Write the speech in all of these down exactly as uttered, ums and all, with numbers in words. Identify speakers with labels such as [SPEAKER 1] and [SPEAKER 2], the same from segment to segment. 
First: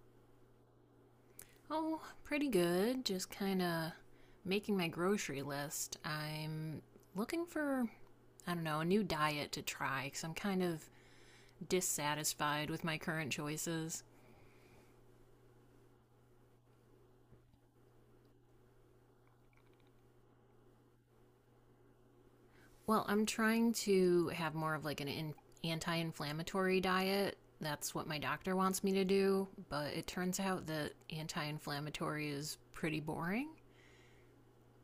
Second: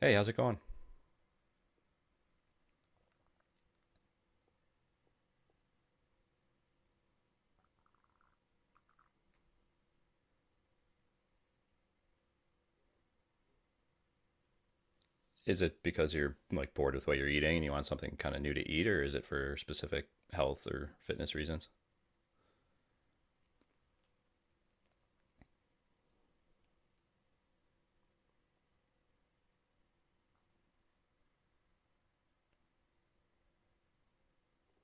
[SPEAKER 1] Hey, how's it going?
[SPEAKER 2] Oh, pretty good. Just kind of making my grocery list. I'm looking for, I don't know, a new diet to try because I'm kind of dissatisfied with my current choices.
[SPEAKER 1] Is it because you're like bored with what you're eating and you want something kind of new to eat, or is it for specific health or fitness reasons?
[SPEAKER 2] Well, I'm trying to have more of like an in- anti inflammatory diet. That's what my doctor wants me to do, but it turns out that anti inflammatory is pretty boring.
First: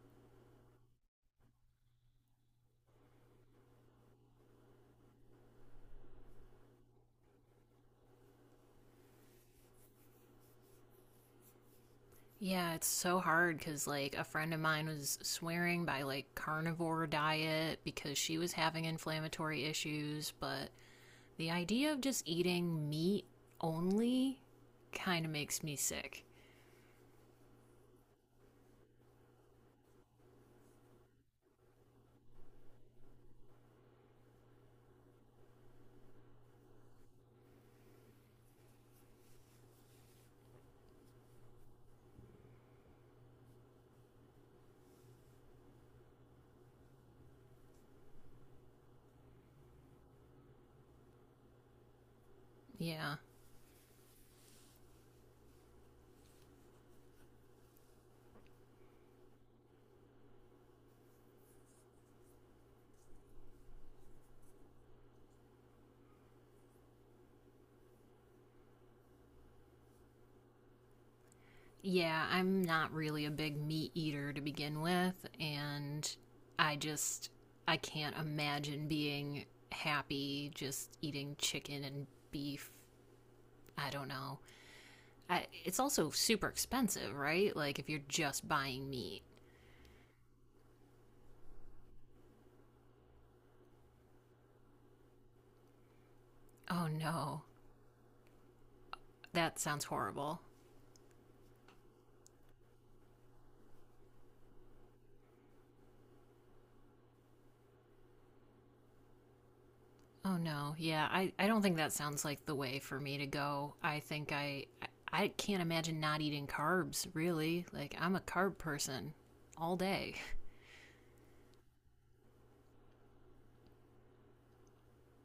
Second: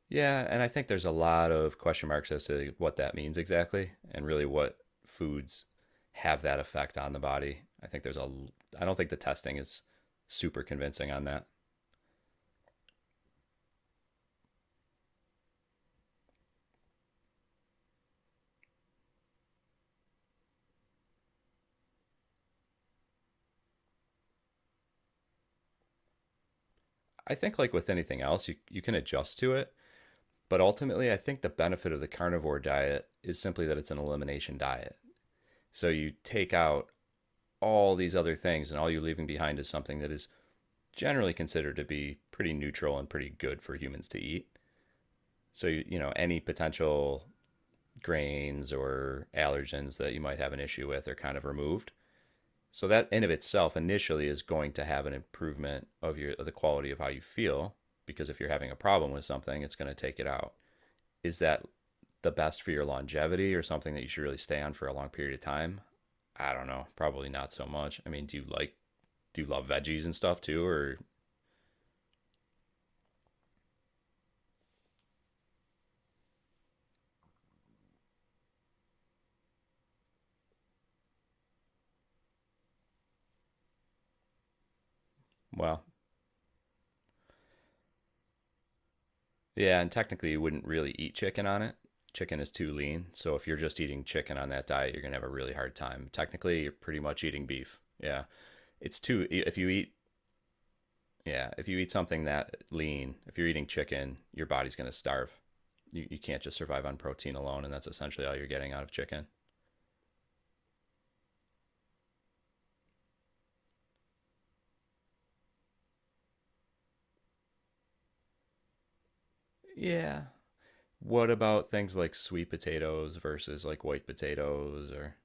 [SPEAKER 1] Yeah, and I think there's a lot of question marks as to what that means exactly and really what foods have that effect on the body. I think there's a l- I don't think the testing is super convincing on that.
[SPEAKER 2] Yeah, it's so hard because, like, a friend of mine was swearing by, like, carnivore diet because she was having inflammatory issues. But the idea of just eating meat only kind of makes me sick.
[SPEAKER 1] I think like with anything else, you you can adjust to it, but ultimately I think the benefit of the carnivore diet is simply that it's an elimination diet. So you take out all these other things, and all you're leaving behind is something that is generally considered to be pretty neutral and pretty good for humans to eat. So, you know, any potential grains or allergens that you might have an issue with are kind of removed. So that
[SPEAKER 2] Yeah.
[SPEAKER 1] in of itself initially is going to have an improvement of your of the quality of how you feel because if you're having a problem with something, it's going to take it out. Is that the best for your longevity or something that you should really stay on for a long period of time? I don't know. Probably not so much. I mean, do you like do you love veggies and stuff too, or
[SPEAKER 2] Yeah, I'm not really a big meat eater to begin with. And I just, I can't imagine being happy just eating chicken and beef. I don't know. I, it's
[SPEAKER 1] well,
[SPEAKER 2] also super expensive, right? Like if you're just buying meat.
[SPEAKER 1] yeah, and technically you wouldn't really eat chicken on it. Chicken is too lean, so if you're just eating chicken on that diet, you're gonna have a really hard time. Technically, you're
[SPEAKER 2] Oh
[SPEAKER 1] pretty much
[SPEAKER 2] no,
[SPEAKER 1] eating beef. Yeah, it's too. If
[SPEAKER 2] that
[SPEAKER 1] you
[SPEAKER 2] sounds
[SPEAKER 1] eat,
[SPEAKER 2] horrible.
[SPEAKER 1] yeah, if you eat something that lean, if you're eating chicken, your body's gonna starve. You you can't just survive on protein alone, and that's essentially all you're getting out of chicken.
[SPEAKER 2] Oh no, yeah, I, I don't think that sounds like the way for me to go. I think I, I I can't imagine not eating carbs, really. Like I'm a carb person all day.
[SPEAKER 1] Yeah. What about things like sweet potatoes versus like white potatoes or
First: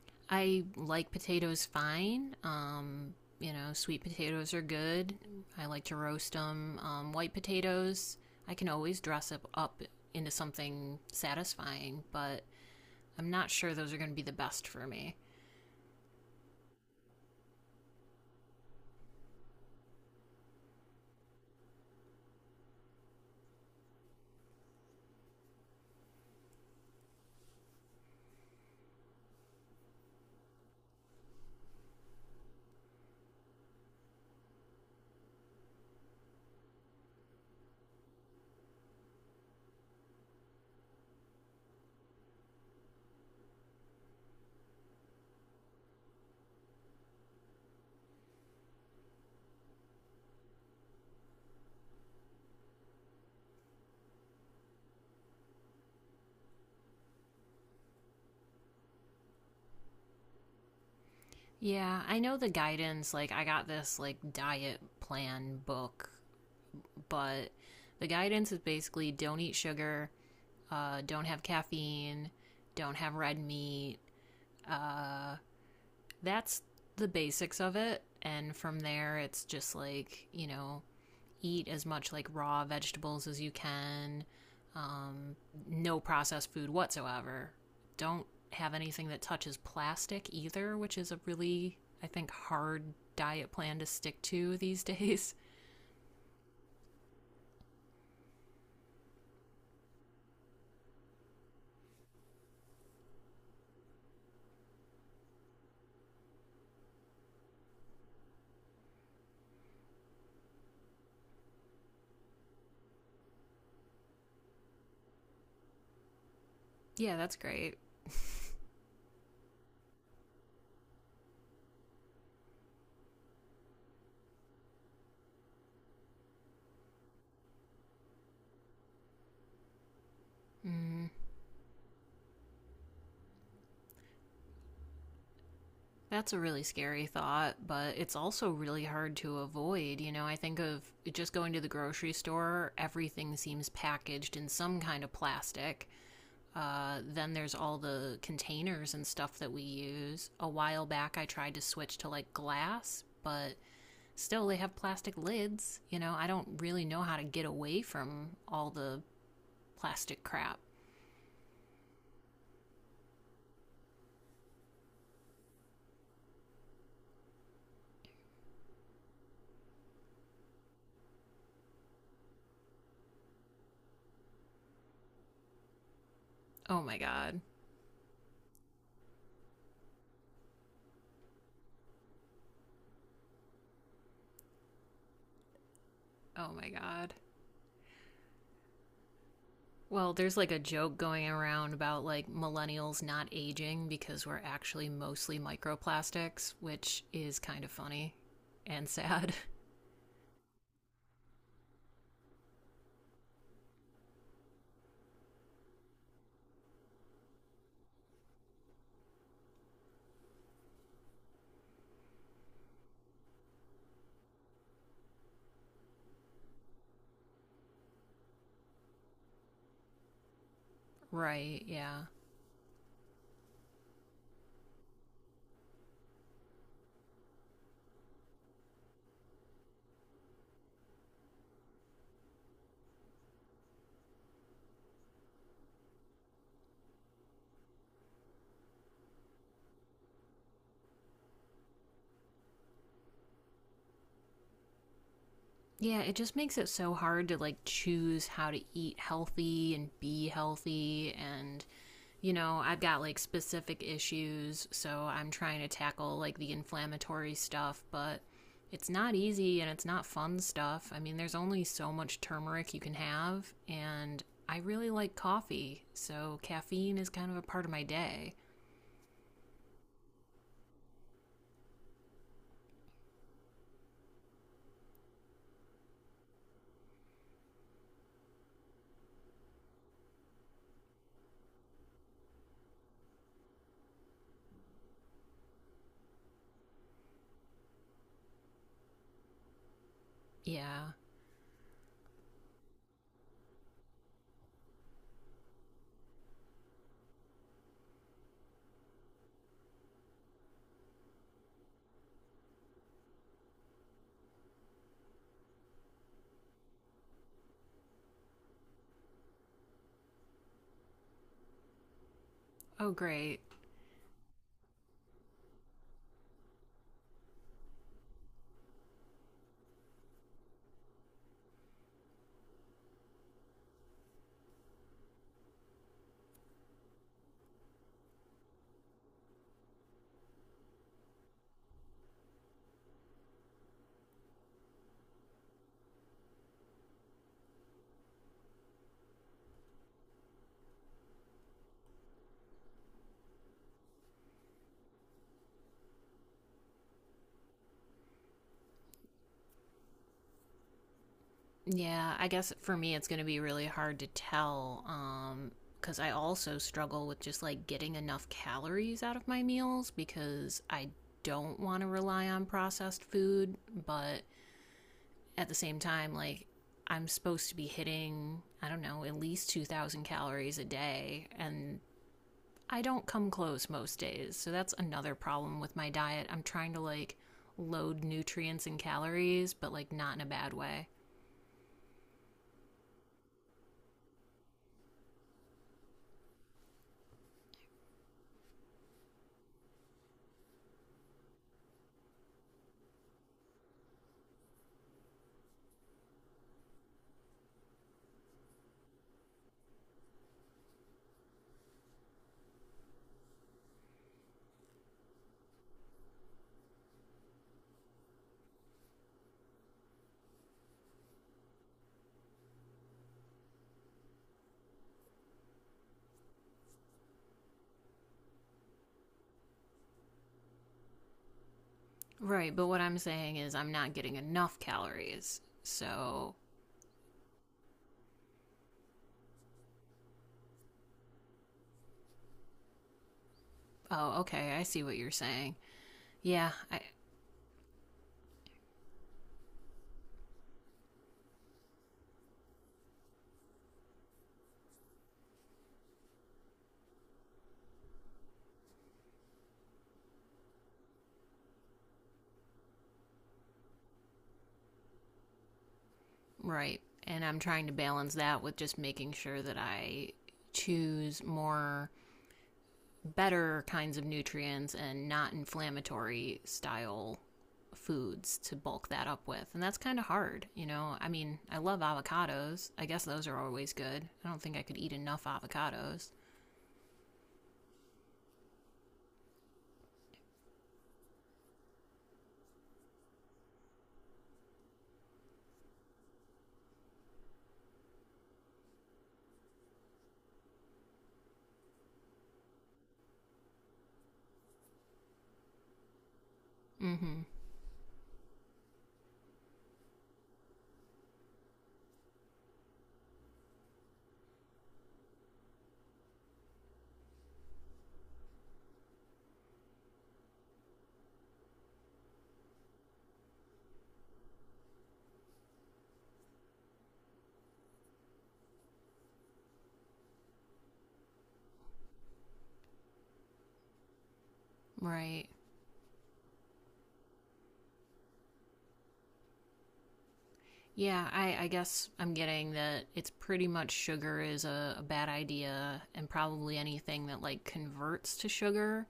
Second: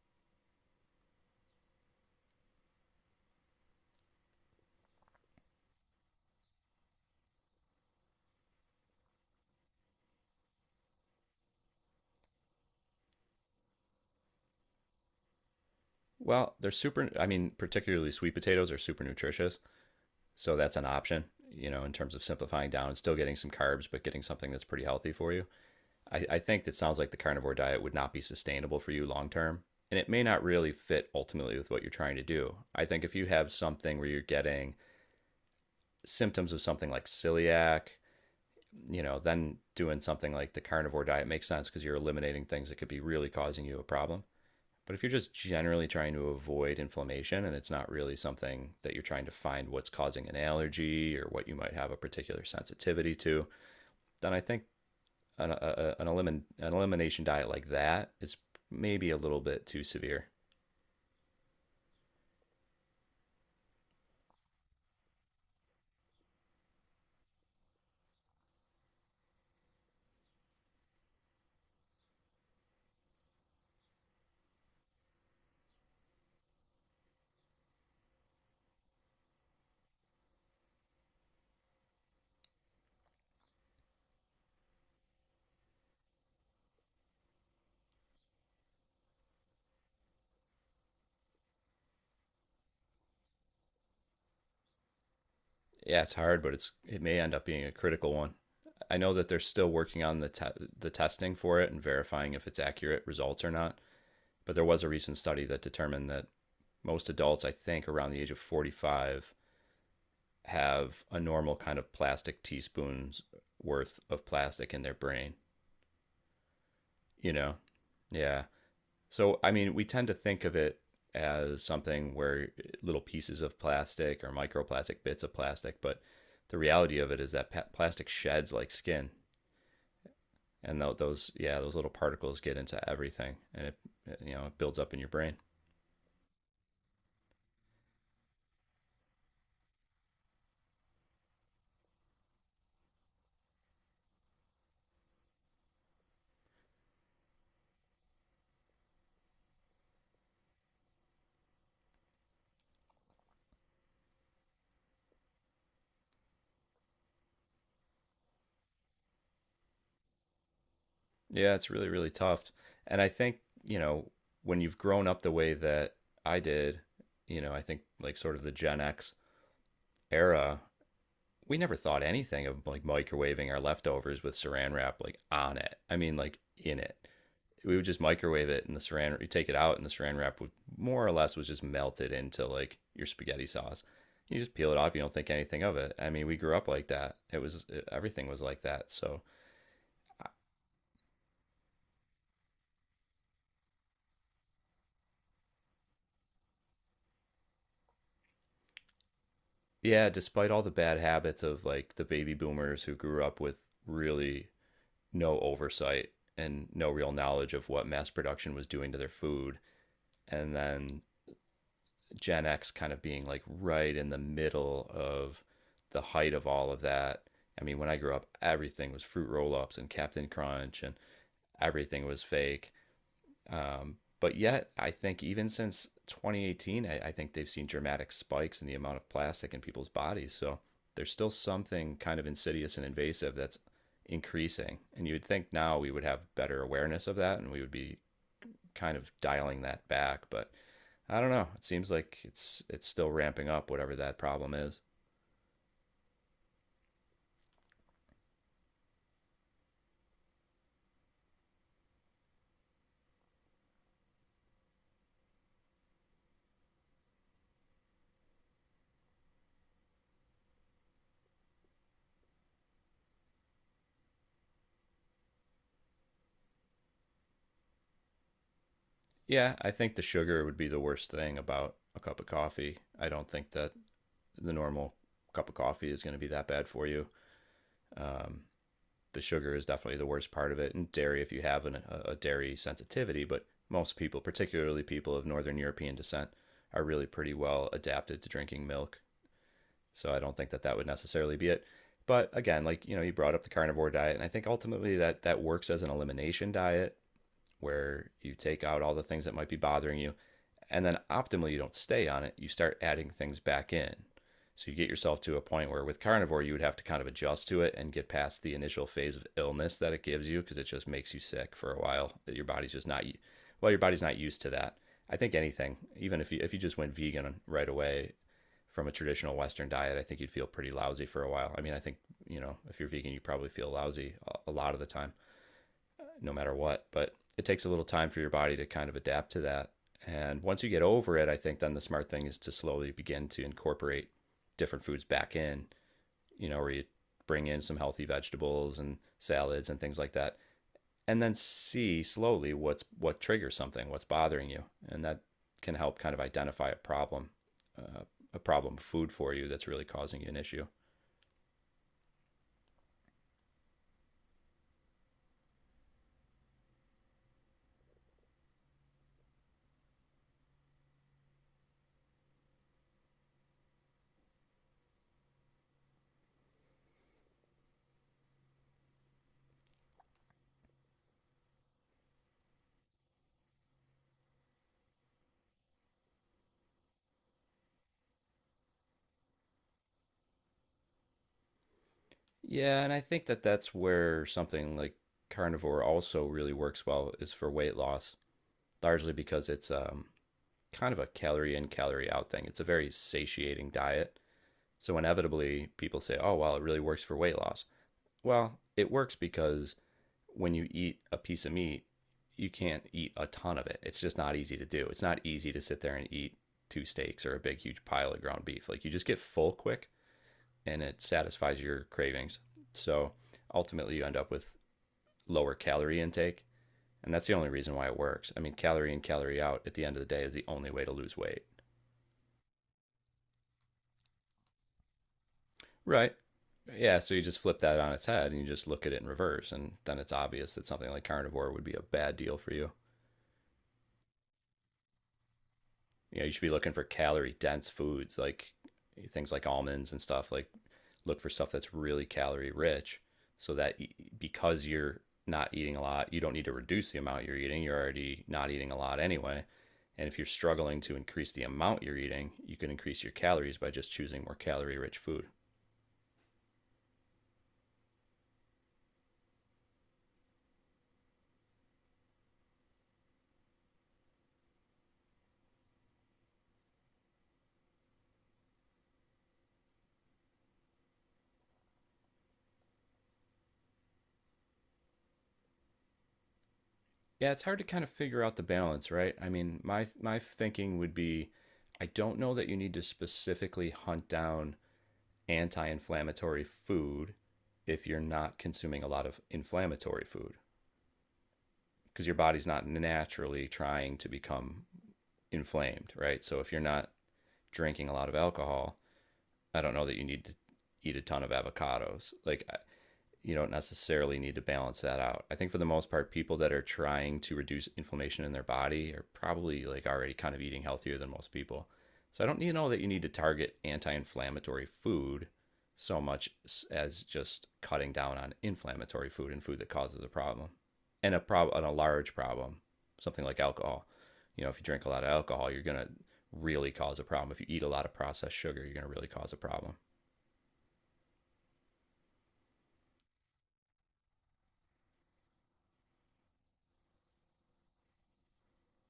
[SPEAKER 2] I like potatoes fine. Um, you know, sweet potatoes are good. I like to roast them. Um, white potatoes, I can always dress up, up into something satisfying, but I'm not sure those are going to be the best for me.
[SPEAKER 1] well, they're super, I mean, particularly sweet potatoes are super nutritious. So that's an option, you know, in terms of simplifying down and still getting some carbs, but getting something that's pretty healthy for you. I, I think that sounds like the carnivore diet would not be sustainable for you long term. And it may not really fit ultimately with what you're trying to do. I think if you have something where you're getting symptoms of something like celiac, you know, then doing something like the carnivore diet makes sense because you're eliminating things that could be really causing you a problem. But if you're just generally trying to avoid inflammation and it's not really something that you're trying to find what's causing an allergy or what you might have a particular sensitivity to, then I think an, a, an, elimin, an elimination diet like that is maybe a little bit too severe.
[SPEAKER 2] Yeah, I know the guidance, like, I got this, like, diet plan book, but the guidance is basically don't eat sugar, uh, don't have caffeine, don't have red meat. Uh, that's the basics of it. And from there, it's just like, you know, eat as much like raw vegetables as you can. Um, no processed food whatsoever. Don't have anything that touches plastic either, which is a really, I think, hard diet plan to stick to these days.
[SPEAKER 1] Yeah, it's hard, but it's it may end up being a critical one. I know that they're still working on the te- the testing for it and verifying if it's accurate results or not. But there was a recent study that determined that most adults, I think, around the age of forty-five have a normal kind of plastic teaspoons worth of plastic in their brain,
[SPEAKER 2] Yeah,
[SPEAKER 1] you
[SPEAKER 2] that's
[SPEAKER 1] know?
[SPEAKER 2] great.
[SPEAKER 1] Yeah. So, I mean, we tend to think of it as something where little pieces of plastic or microplastic bits of plastic, but the reality of it is that pa- plastic sheds like skin, and tho-
[SPEAKER 2] mm,
[SPEAKER 1] those yeah, those little particles get into everything, and it you know it builds up in your brain.
[SPEAKER 2] that's a really scary thought, but it's also really hard to avoid. You know, I think of just going to the grocery store, everything seems packaged in some kind of plastic. Uh, then there's all the containers and stuff that we use. A while back, I tried to switch to like glass, but still they have plastic lids. You know, I don't really know how to get away from all the plastic crap.
[SPEAKER 1] Yeah, it's really, really tough. And I think, you know, when you've grown up the way that I did, you know, I think like sort of the Gen X era, we never thought anything of like microwaving our leftovers with saran wrap like on it. I mean, like in
[SPEAKER 2] Oh
[SPEAKER 1] it.
[SPEAKER 2] my god.
[SPEAKER 1] We would just microwave it and the saran, you take it out and the saran wrap would more or less was just melted into like your spaghetti sauce. You just peel it off. You don't think anything of it. I mean, we
[SPEAKER 2] Oh
[SPEAKER 1] grew up
[SPEAKER 2] my
[SPEAKER 1] like
[SPEAKER 2] god.
[SPEAKER 1] that. It was, everything was like that. So
[SPEAKER 2] Well, there's like a joke going around about like millennials not aging because we're actually mostly microplastics, which is kind of funny and sad.
[SPEAKER 1] yeah, despite all the bad habits of like the baby boomers who grew up with really no oversight and no real knowledge of what mass production was doing to their food, and then Gen X kind of being like right in the middle of the height of all of that. I mean, when I grew up, everything was fruit roll ups and Captain Crunch, and
[SPEAKER 2] Right, yeah.
[SPEAKER 1] everything was fake. Um, but yet, I think even since twenty eighteen, I, I think they've seen dramatic spikes in the amount of plastic in people's bodies. So there's still something kind of insidious and invasive that's increasing. And you would think now we would have better awareness of that and we would be kind of dialing that back. But I don't know. It seems like it's it's still ramping up, whatever that problem is.
[SPEAKER 2] Yeah, it just makes it so hard to like choose how to eat healthy and be healthy, and you know, I've got like specific issues, so I'm trying to tackle like the inflammatory stuff, but it's not easy and it's not fun stuff. I mean, there's only so much turmeric you can have, and I really like coffee, so caffeine is kind of a part of my day.
[SPEAKER 1] Yeah, I think the sugar would be the worst thing about a cup of coffee. I don't think that the normal cup of coffee is going to be that bad for you. Um, the sugar is definitely the worst part of it, and dairy if you have an, a, a dairy sensitivity. But most people, particularly people of Northern European descent, are really pretty well adapted to drinking milk. So I don't think that that would
[SPEAKER 2] Yeah.
[SPEAKER 1] necessarily be it. But again, like you know, you brought up the carnivore diet, and I think ultimately that that works as an elimination diet where you take out all the things that might be bothering you. And then optimally, you don't stay on it. You start adding things back in. So you get yourself to a point where with carnivore, you would have to kind of adjust to it and get past the initial phase of illness that it gives you because it just makes you sick for a while. That your body's just
[SPEAKER 2] Oh,
[SPEAKER 1] not,
[SPEAKER 2] great.
[SPEAKER 1] well, your body's not used to that. I think anything, even if you, if you just went vegan right away from a traditional Western diet, I think you'd feel pretty lousy for a while. I mean, I think, you know, if you're vegan, you probably feel lousy a- a lot of the time no matter what. But it takes a little time for your body to kind of adapt to that. And once you get over it, I think then the smart thing is to slowly begin to incorporate different foods back in, you know, where you bring in some healthy vegetables and salads and things like that. And then see slowly what's what triggers something, what's bothering you. And that can help kind of identify a problem, uh, a problem food for you that's really causing you an issue.
[SPEAKER 2] Yeah, I guess for me it's going to be really hard to tell um cuz I also struggle with just like getting enough calories out of my meals because I don't want to rely on processed food, but at the same time like I'm supposed to be hitting, I don't know, at least two thousand calories a day and I don't come close most days. So that's another problem with my diet. I'm trying to like load nutrients and calories, but like not in a bad way.
[SPEAKER 1] Yeah, and I think that that's where something like carnivore also really works well is for weight loss largely because it's um, kind of a calorie in, calorie out thing. It's a very satiating diet. So, inevitably, people say, oh, well, it really works for weight loss. Well, it works because when you eat a piece of meat, you can't eat a ton of it. It's just not easy to do. It's not easy to sit there and eat two steaks or a big, huge pile of ground beef. Like, you just get full quick and it satisfies your cravings. So, ultimately, you end up with lower calorie intake and that's the only reason why it works. I mean, calorie in, calorie out at the end of the day is the only way to lose weight.
[SPEAKER 2] Right, but what I'm saying is I'm not getting enough calories.
[SPEAKER 1] Right.
[SPEAKER 2] So,
[SPEAKER 1] Yeah, so you just flip that on its head and you just look at it in reverse, and then it's obvious that something like carnivore would be a bad deal for you.
[SPEAKER 2] oh, okay, I see what you're saying.
[SPEAKER 1] You know, you should be
[SPEAKER 2] Yeah,
[SPEAKER 1] looking
[SPEAKER 2] I,
[SPEAKER 1] for calorie dense foods like things like almonds and stuff like look for stuff that's really calorie rich so that because you're not eating a lot, you don't need to reduce the amount you're eating. You're already not eating a lot anyway, and if you're struggling to increase the amount you're eating, you can increase your calories by just choosing more calorie rich food.
[SPEAKER 2] right. And I'm trying to balance that with just making sure that I choose more better kinds of nutrients and not inflammatory style foods to bulk that up with. And that's kind of hard, you know. I mean, I love avocados. I guess those are always good. I don't think I could eat enough avocados.
[SPEAKER 1] Yeah, it's hard to kind of figure out the balance, right? I mean, my my thinking would be I don't know that you need to specifically hunt down anti inflammatory food if you're not consuming a lot of inflammatory food because your body's not naturally trying to become inflamed, right? So if you're not
[SPEAKER 2] Mm. Mhm.
[SPEAKER 1] drinking a lot of alcohol, I don't know that you need to eat a ton of avocados. Like you don't necessarily need to balance that out. I think for the most part, people that are trying to reduce inflammation in their body are probably like already kind of eating healthier than most people. So I don't you know that you need to target anti-inflammatory food so much as just cutting down on inflammatory food and food that causes a problem and a problem and a large problem, something like alcohol. You know, if you drink a lot of
[SPEAKER 2] Right.
[SPEAKER 1] alcohol, you're gonna really cause a problem. If you eat a lot of processed sugar, you're gonna really cause a problem.
[SPEAKER 2] Yeah, I, I guess I'm getting that it's pretty much sugar is a, a bad idea, and probably anything that like converts to sugar.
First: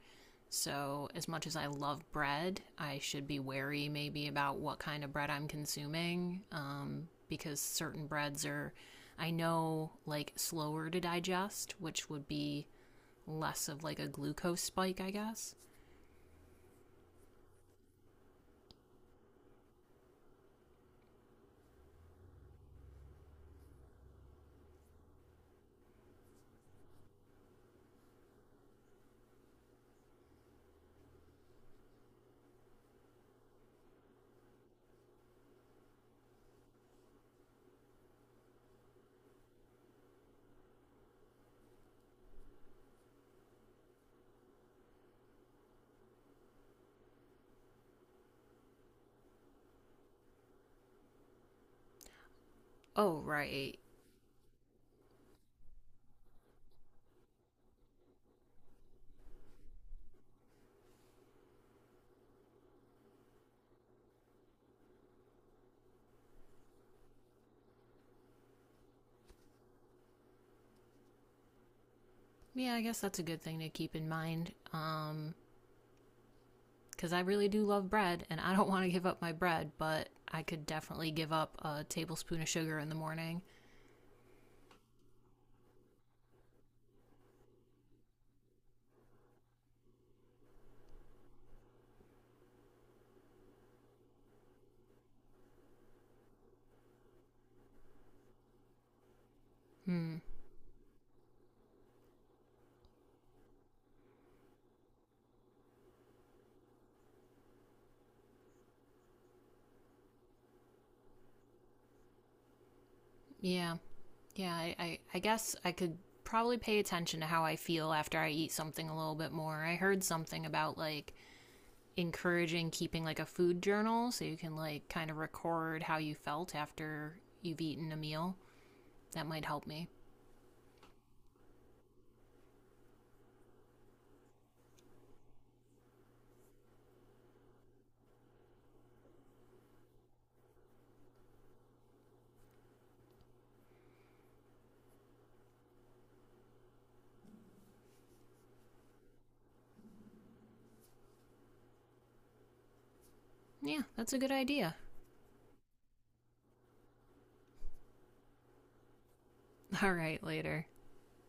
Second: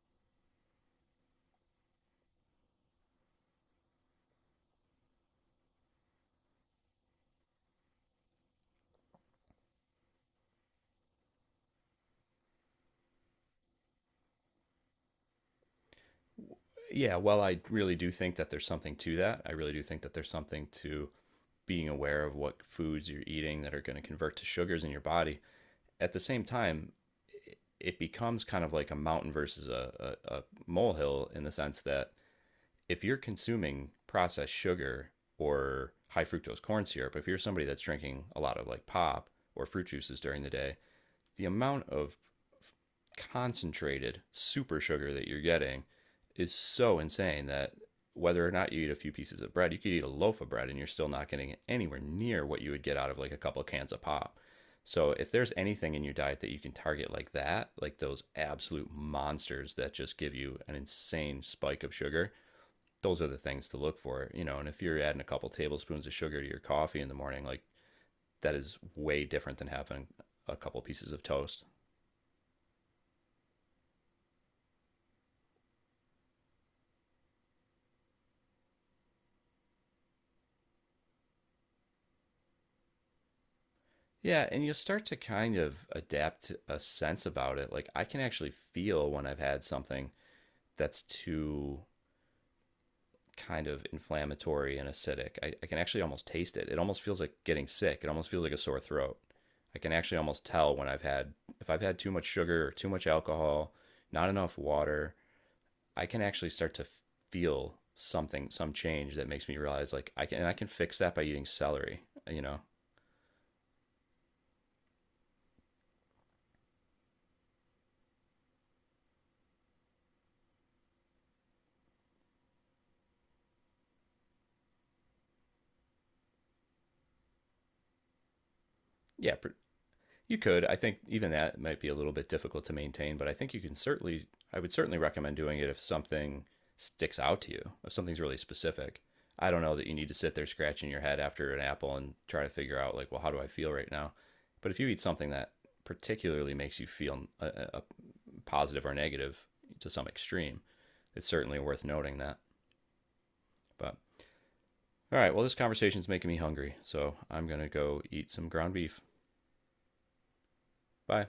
[SPEAKER 2] So, as much as I love bread, I should be wary maybe about what kind of bread I'm consuming um, because certain breads are, I know, like slower to digest, which would be less of like a glucose spike, I guess.
[SPEAKER 1] Yeah, well, I really do think that there's something to that. I really do think that there's something to being aware of what foods you're eating that are going to convert to sugars in your body. At the same time, it- becomes kind of like a mountain versus a, a, a molehill in the sense that if you're consuming processed sugar or high fructose corn syrup, if you're somebody that's drinking a lot of like pop or fruit juices during the day, the amount of concentrated super sugar that you're getting is so insane that whether or not you eat a few pieces of bread, you could eat a loaf of bread and you're still not getting anywhere near what you would get out of
[SPEAKER 2] Oh,
[SPEAKER 1] like a couple of
[SPEAKER 2] right.
[SPEAKER 1] cans of pop. So if there's anything in your diet that you can target like that, like those absolute monsters that just give you an insane spike of sugar, those are the things to look for, you know. And if you're adding a couple tablespoons of sugar to your coffee in the morning, like that is way different than having a couple pieces of toast.
[SPEAKER 2] Yeah, I guess that's a good thing to keep in mind. Um, because I really do love bread and I don't want to give up my bread, but I could definitely give up a tablespoon of sugar in the morning.
[SPEAKER 1] Yeah, and you'll start to kind of adapt a sense about it. Like I can actually feel when I've had something that's too kind of inflammatory and acidic. I, I can actually almost taste it. It almost feels like getting sick. It almost feels like a sore throat. I can
[SPEAKER 2] Hmm.
[SPEAKER 1] actually almost tell when I've had if I've had too much sugar or too much alcohol, not enough water. I can actually start to feel something, some change that makes me realize like I can and I can fix that by eating celery. You know,
[SPEAKER 2] Yeah. Yeah. I, I, I guess I could probably pay attention to how I feel after I eat something a little bit more. I heard something about like encouraging keeping like a food journal so you can like kind of record how you felt after you've eaten a meal. That
[SPEAKER 1] yeah,
[SPEAKER 2] might
[SPEAKER 1] pr-
[SPEAKER 2] help me.
[SPEAKER 1] you could. I think even that might be a little bit difficult to maintain, but I think you can certainly, I would certainly recommend doing it if something sticks out to you, if something's really specific. I don't know that you need to sit there scratching your head after an apple and try to figure out, like, well, how do I feel right now? But if you eat something that particularly makes you feel a, a positive or negative to some extreme, it's certainly worth noting that.
[SPEAKER 2] Yeah,
[SPEAKER 1] But
[SPEAKER 2] that's a good idea.
[SPEAKER 1] all right, well, this conversation's making me hungry, so I'm going to go eat some ground beef.
[SPEAKER 2] All right, later.
[SPEAKER 1] Bye.